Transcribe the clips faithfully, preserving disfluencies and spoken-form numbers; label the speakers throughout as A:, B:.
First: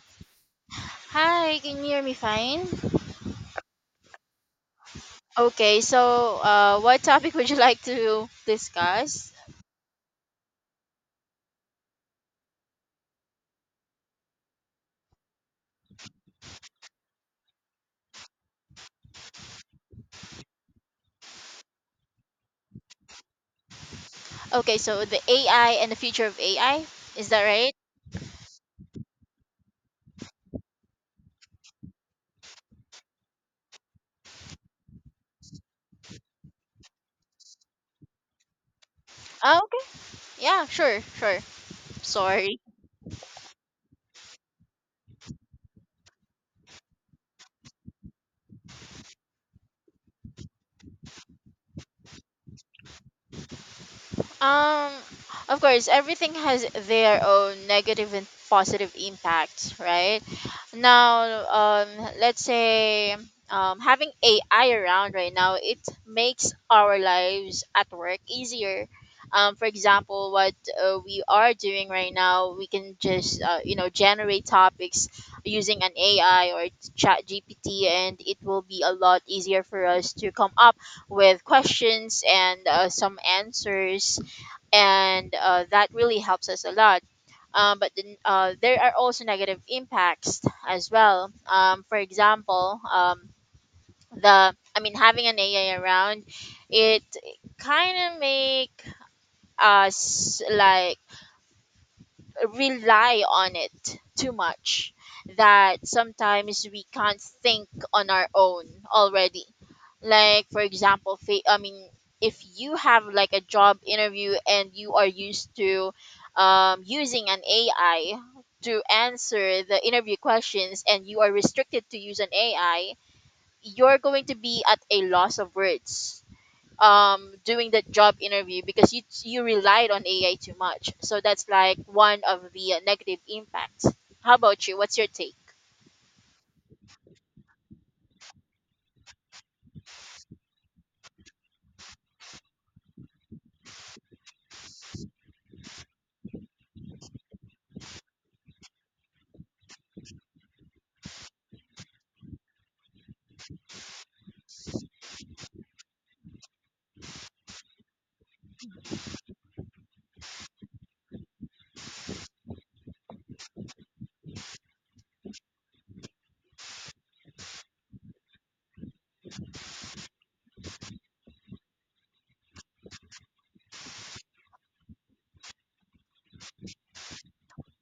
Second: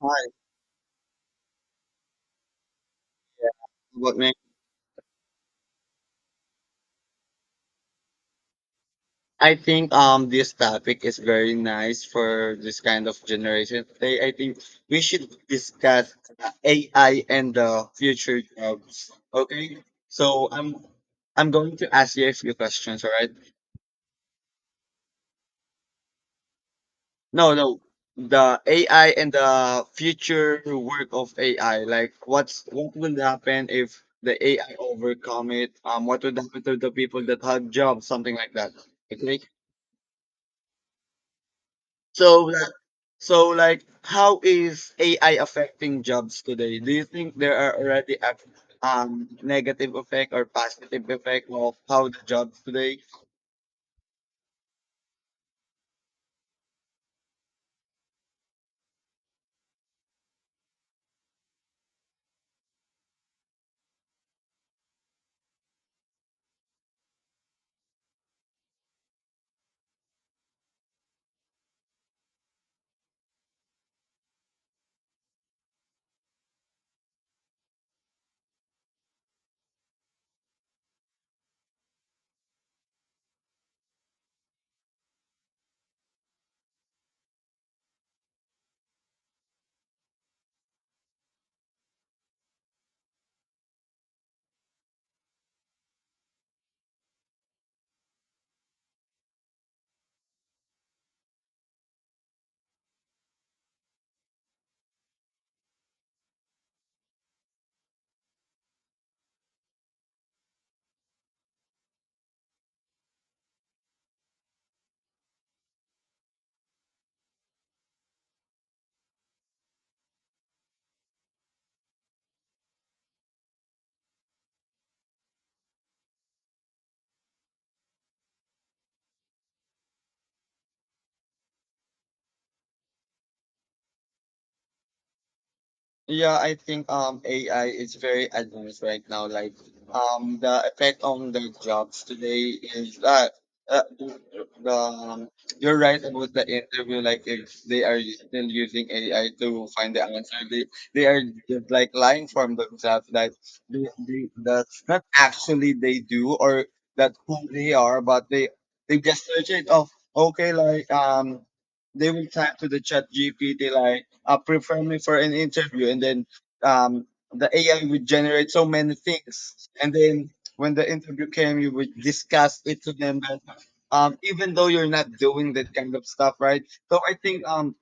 A: Hi,
B: Hi, can you hear me fine?
A: yeah. But man,
B: Okay, so uh, what topic would you like to discuss?
A: I think um this topic is very nice for this kind of generation today. I think we should discuss A I and the future jobs. Okay, so I'm I'm going to ask you a few questions, all right?
B: Okay, so the A I and the future of A I, is that
A: No,
B: right?
A: no, the A I and the future work of A I. Like, what's what will happen if the A I overcome it? Um, what would happen to the people that have jobs? Something like that. Okay.
B: Oh, okay. Yeah, sure, sure.
A: So
B: Sorry.
A: So, like, how is A I affecting jobs today? Do you think there are already a um, negative effect or positive effect of how the jobs today?
B: Um, of course, everything has their own negative and positive impacts, right? Now, um, let's say um, having A I around right now, it makes our lives at work easier. Um, for example, what uh, we are doing right now, we can just uh, you know generate topics using an A I or Chat G P T, and it will be a lot easier for us to come up with questions and uh, some answers and uh, that really helps us a lot. Um, but then, uh, there are also negative impacts as well. Um, for example, um, the I mean, having an A I around, it kind of make us like rely on it too much that sometimes we can't think on our own already. Like, for example, fa- i mean if you have like a job interview and you are used to um, using an AI to answer the interview questions and you are restricted to use an A I, you're going to be at a loss of words um doing that job interview because you you relied on A I too much. So that's like one of the uh, negative impacts. How about you? What's your take?
A: Yeah, I think um A I is very advanced right now. Like um the effect on the jobs today is that uh, the, um, you're right about the interview. Like if they are still using A I to find the answer, they they are just like lying from themselves that they, they, that's not actually they do or that who they are, but they they just search it of okay like um they will type to the Chat G P T like, uh, prepare me for an interview, and then um, the A I would generate so many things. And then when the interview came, you would discuss it to them. But, um, even though you're not doing that kind of stuff, right? So I think um,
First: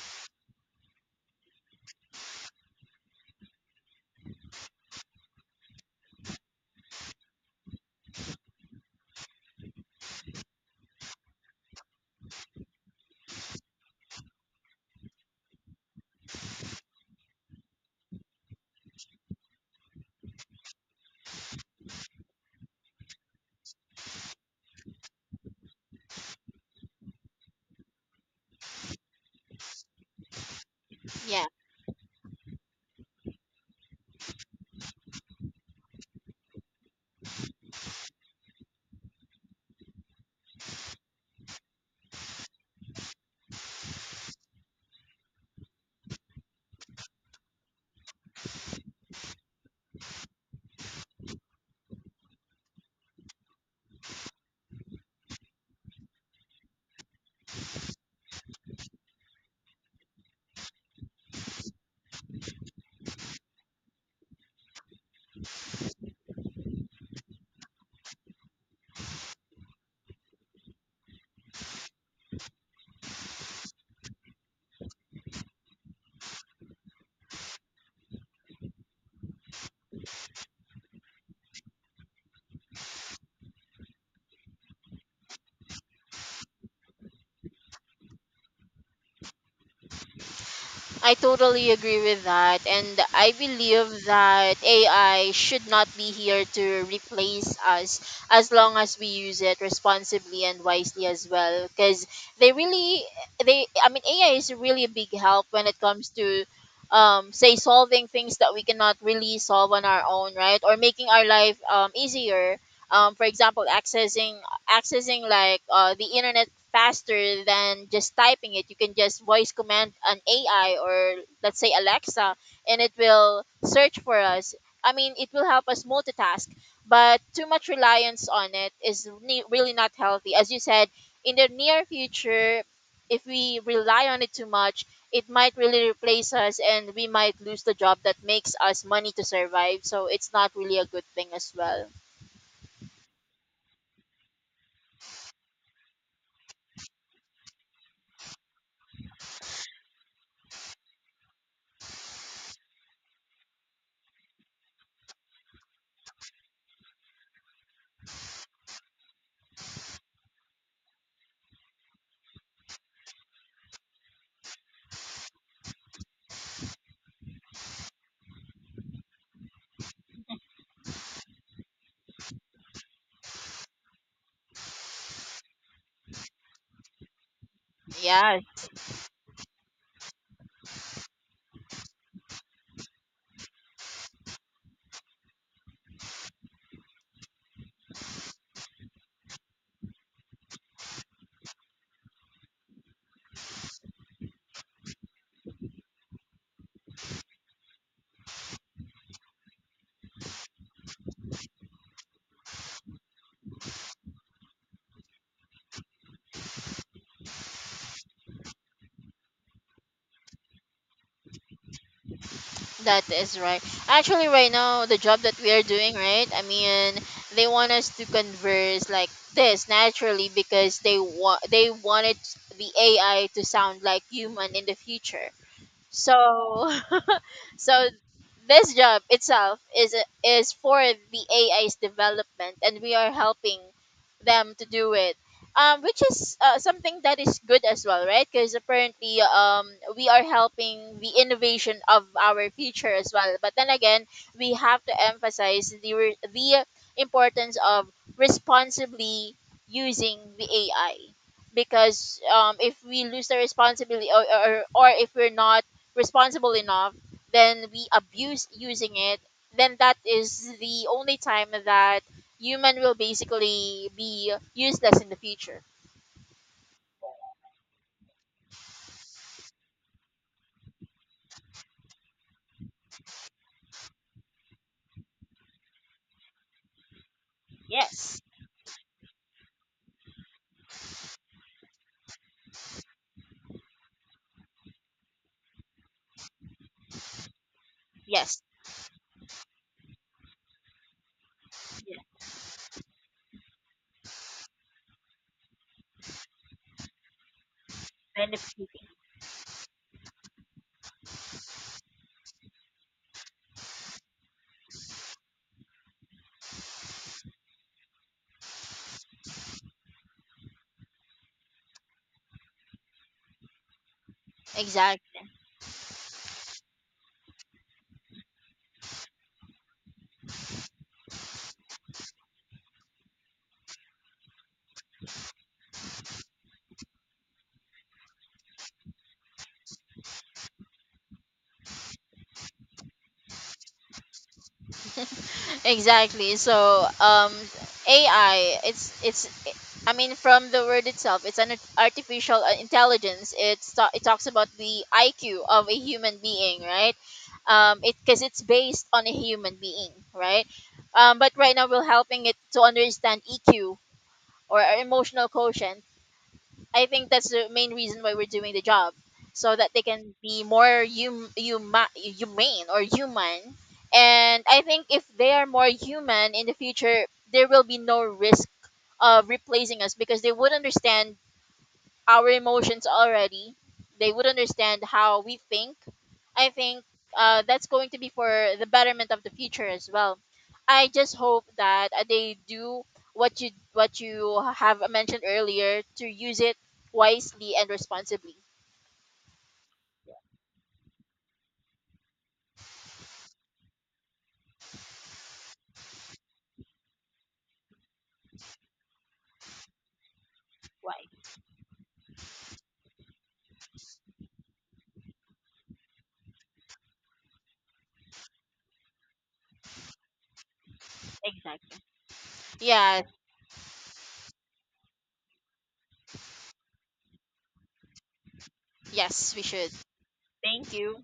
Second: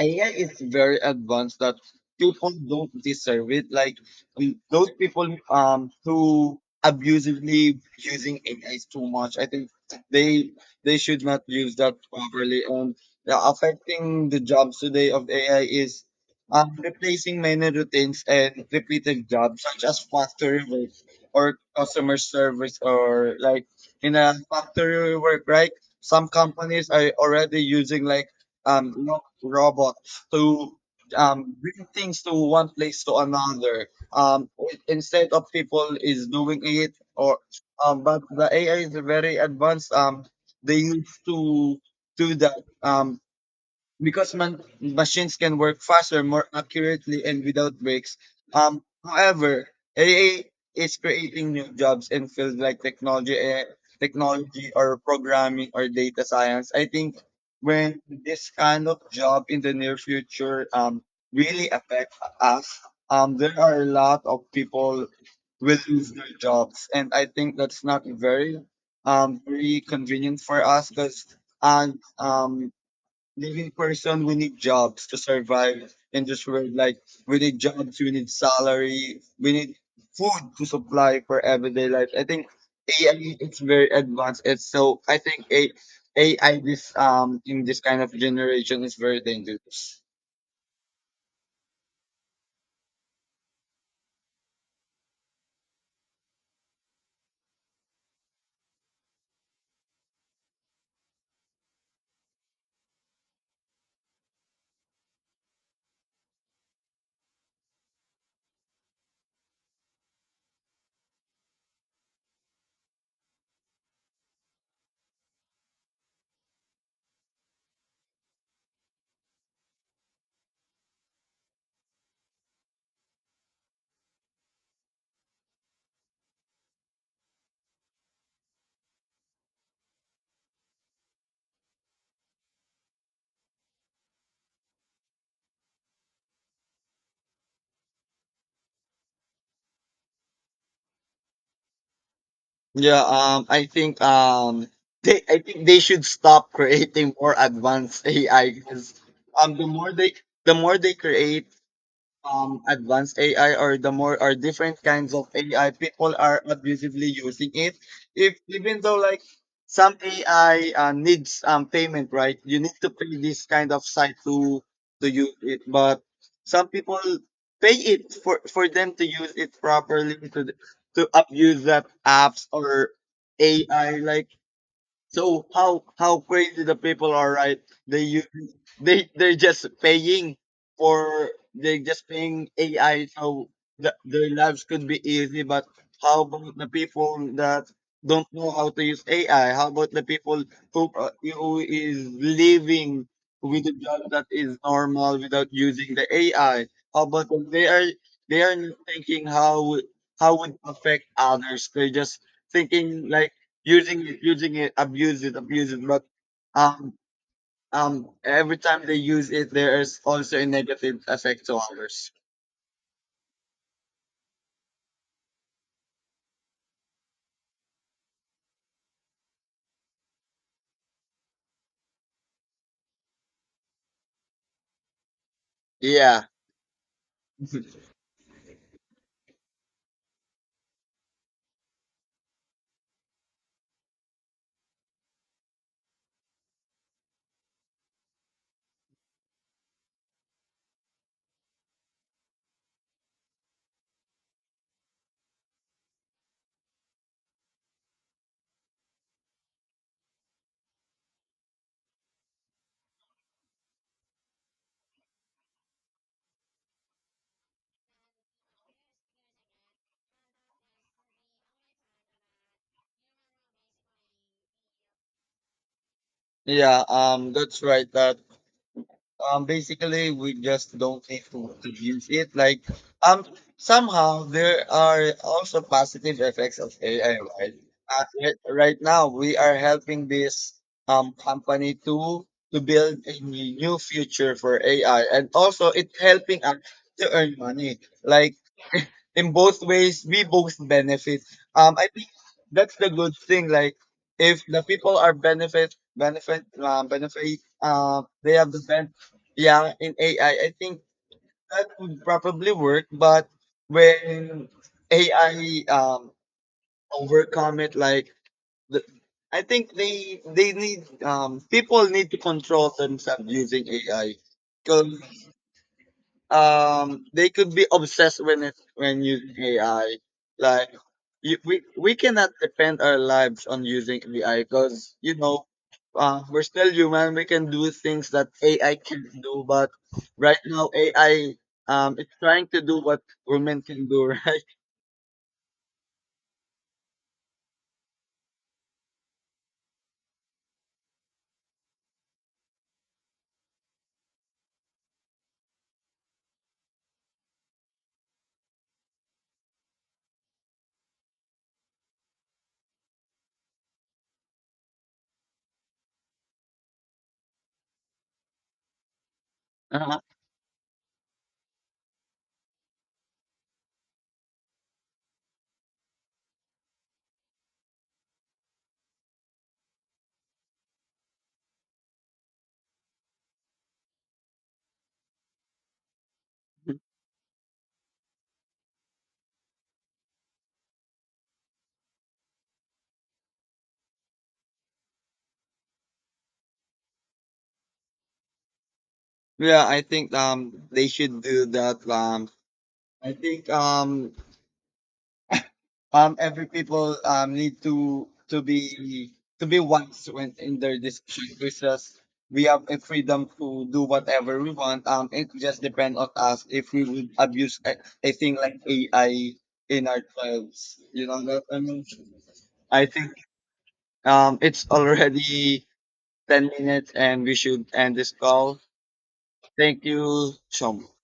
A: A I is very advanced that people don't deserve it. Like um, those people um who abusively using A is too much. I think they they should not use that properly. And the affecting the jobs today of A I is um, replacing many routines and repeated jobs such as factory work or customer service or like in a factory work, right? Some companies are already using like um, ro- robots to um, bring things to one place to another. Um, i- instead of people is doing it, or um, but the A I is very advanced. Um, they used to do that. Um, because man- machines can work faster, more accurately, and without breaks. Um, however, A I is creating new jobs in fields like technology, eh, technology or programming or data science. I think when this kind of job in the near future um, really affect us, um, there are a lot of people will lose their jobs, and I think that's not very um, very convenient for us because and um, living person, we need jobs to survive in this world. Like we need jobs, we need salary, we need food to supply for everyday life. I think A I it's very advanced. It's so I think a AI this um in this kind of generation is very dangerous.
B: I totally agree with that. And I believe that A I should not be here to replace us as long as we use it responsibly and wisely as well. Because they really, they, I mean, A I is really a really big help when it comes to, um, say, solving things that we cannot really solve on our own, right? Or making our life um, easier. Um, for example, accessing accessing like uh, the internet faster than just typing it. You can just voice command an A I or let's say Alexa and it will search for us. I mean, it will help us multitask, but too much reliance on it is ne- really not healthy. As you said, in the near future, if we rely on it too much, it might really replace us and we might lose the job that makes us money to survive. So it's not really a good thing as well.
A: Yeah, um I think um they I think they should stop creating more advanced A I because um the more they the more they create um advanced A I or the more or different kinds of A I, people are abusively using it. If even though like some A I uh, needs um payment, right? You need to pay this kind of site to to use it, but some people pay it for for them to use it properly to th- to abuse that apps or A I. Like so how how crazy the people are, right? They use
B: Yeah,
A: they they're just paying for they just paying A I so the, their lives could be easy. But how about the people that don't know how to use A I? How about the people who uh, who is living with a job that is normal without using the A I? How about them? They are they are not thinking how how would affect others? They're just thinking like using it, using it, abuse it, abuse it. But um, um, every time they use it, there is also a negative effect to others.
B: that is right. Actually, right now, the job that we are doing, right? I mean, they want us to converse like this naturally because they want they wanted the A I to sound like human in the future. So,
A: Yeah,
B: so this job itself is is for the A I's development, and we are helping them to do it, um, which is uh, something that is good as well, right? Because apparently, um, we are helping the innovation of our future as well. But then again, we have to emphasize the re- the importance of responsibly using the A I because um, if we lose the responsibility or, or, or if we're not responsible enough, then we abuse using it, then that is the only time that human will basically be useless in the future.
A: yeah. Um, that's right. Uh, Um, basically, we just don't need to, to use it. Like, um, somehow there are also positive effects of A I, right? Uh,
B: Yes.
A: right right now, we are helping this um company to to build a new future for A I, and also it's helping us to earn money. Like
B: Yes.
A: in both ways we both benefit um i think
B: Yes.
A: that's the good thing like if the people are benefit benefit uh, benefit uh, they have the
B: Benefiting.
A: ben- yeah in AI I think that would probably work but when AI um overcome it like the, I think they they need um people need to control themselves using AI
B: Exactly.
A: because um they could be obsessed when it when using A I. Like you, we we cannot depend our lives on using A I because you know uh, we're still human. We can do things that A I can not do, but right now A I um it's trying to do what women can do, right?
B: Exactly. So, um, A I, it's it's. I mean, from the word itself, it's an artificial uh, intelligence. It's ta- it talks about the I Q of a human being, right? Um, it because it's based on a human being, right? Um, but right now we're helping it to understand E Q or our emotional quotient. I think that's the main reason why we're doing the job, so that they
A: Uh-huh.
B: can be more hum- huma- humane or human. And I think if they are more human in the future, there will be no risk of replacing us because they would understand our emotions already. They would understand how we think. I think uh, that's going to be for the betterment of the future as well. I just hope that uh, they do what you what you have mentioned earlier to use it wisely and responsibly.
A: Yeah, I think um they should do that. Um, I think um um every people um need to to be to be wise when in their
B: Why?
A: decision because we have a freedom to do whatever we want um it just depends on us if we would abuse a, a thing like AI in our lives you know that I
B: Exactly.
A: mean I
B: Yeah,
A: think um it's already ten minutes and we should end this call.
B: yes, we should.
A: Thank you so
B: Thank you.
A: much.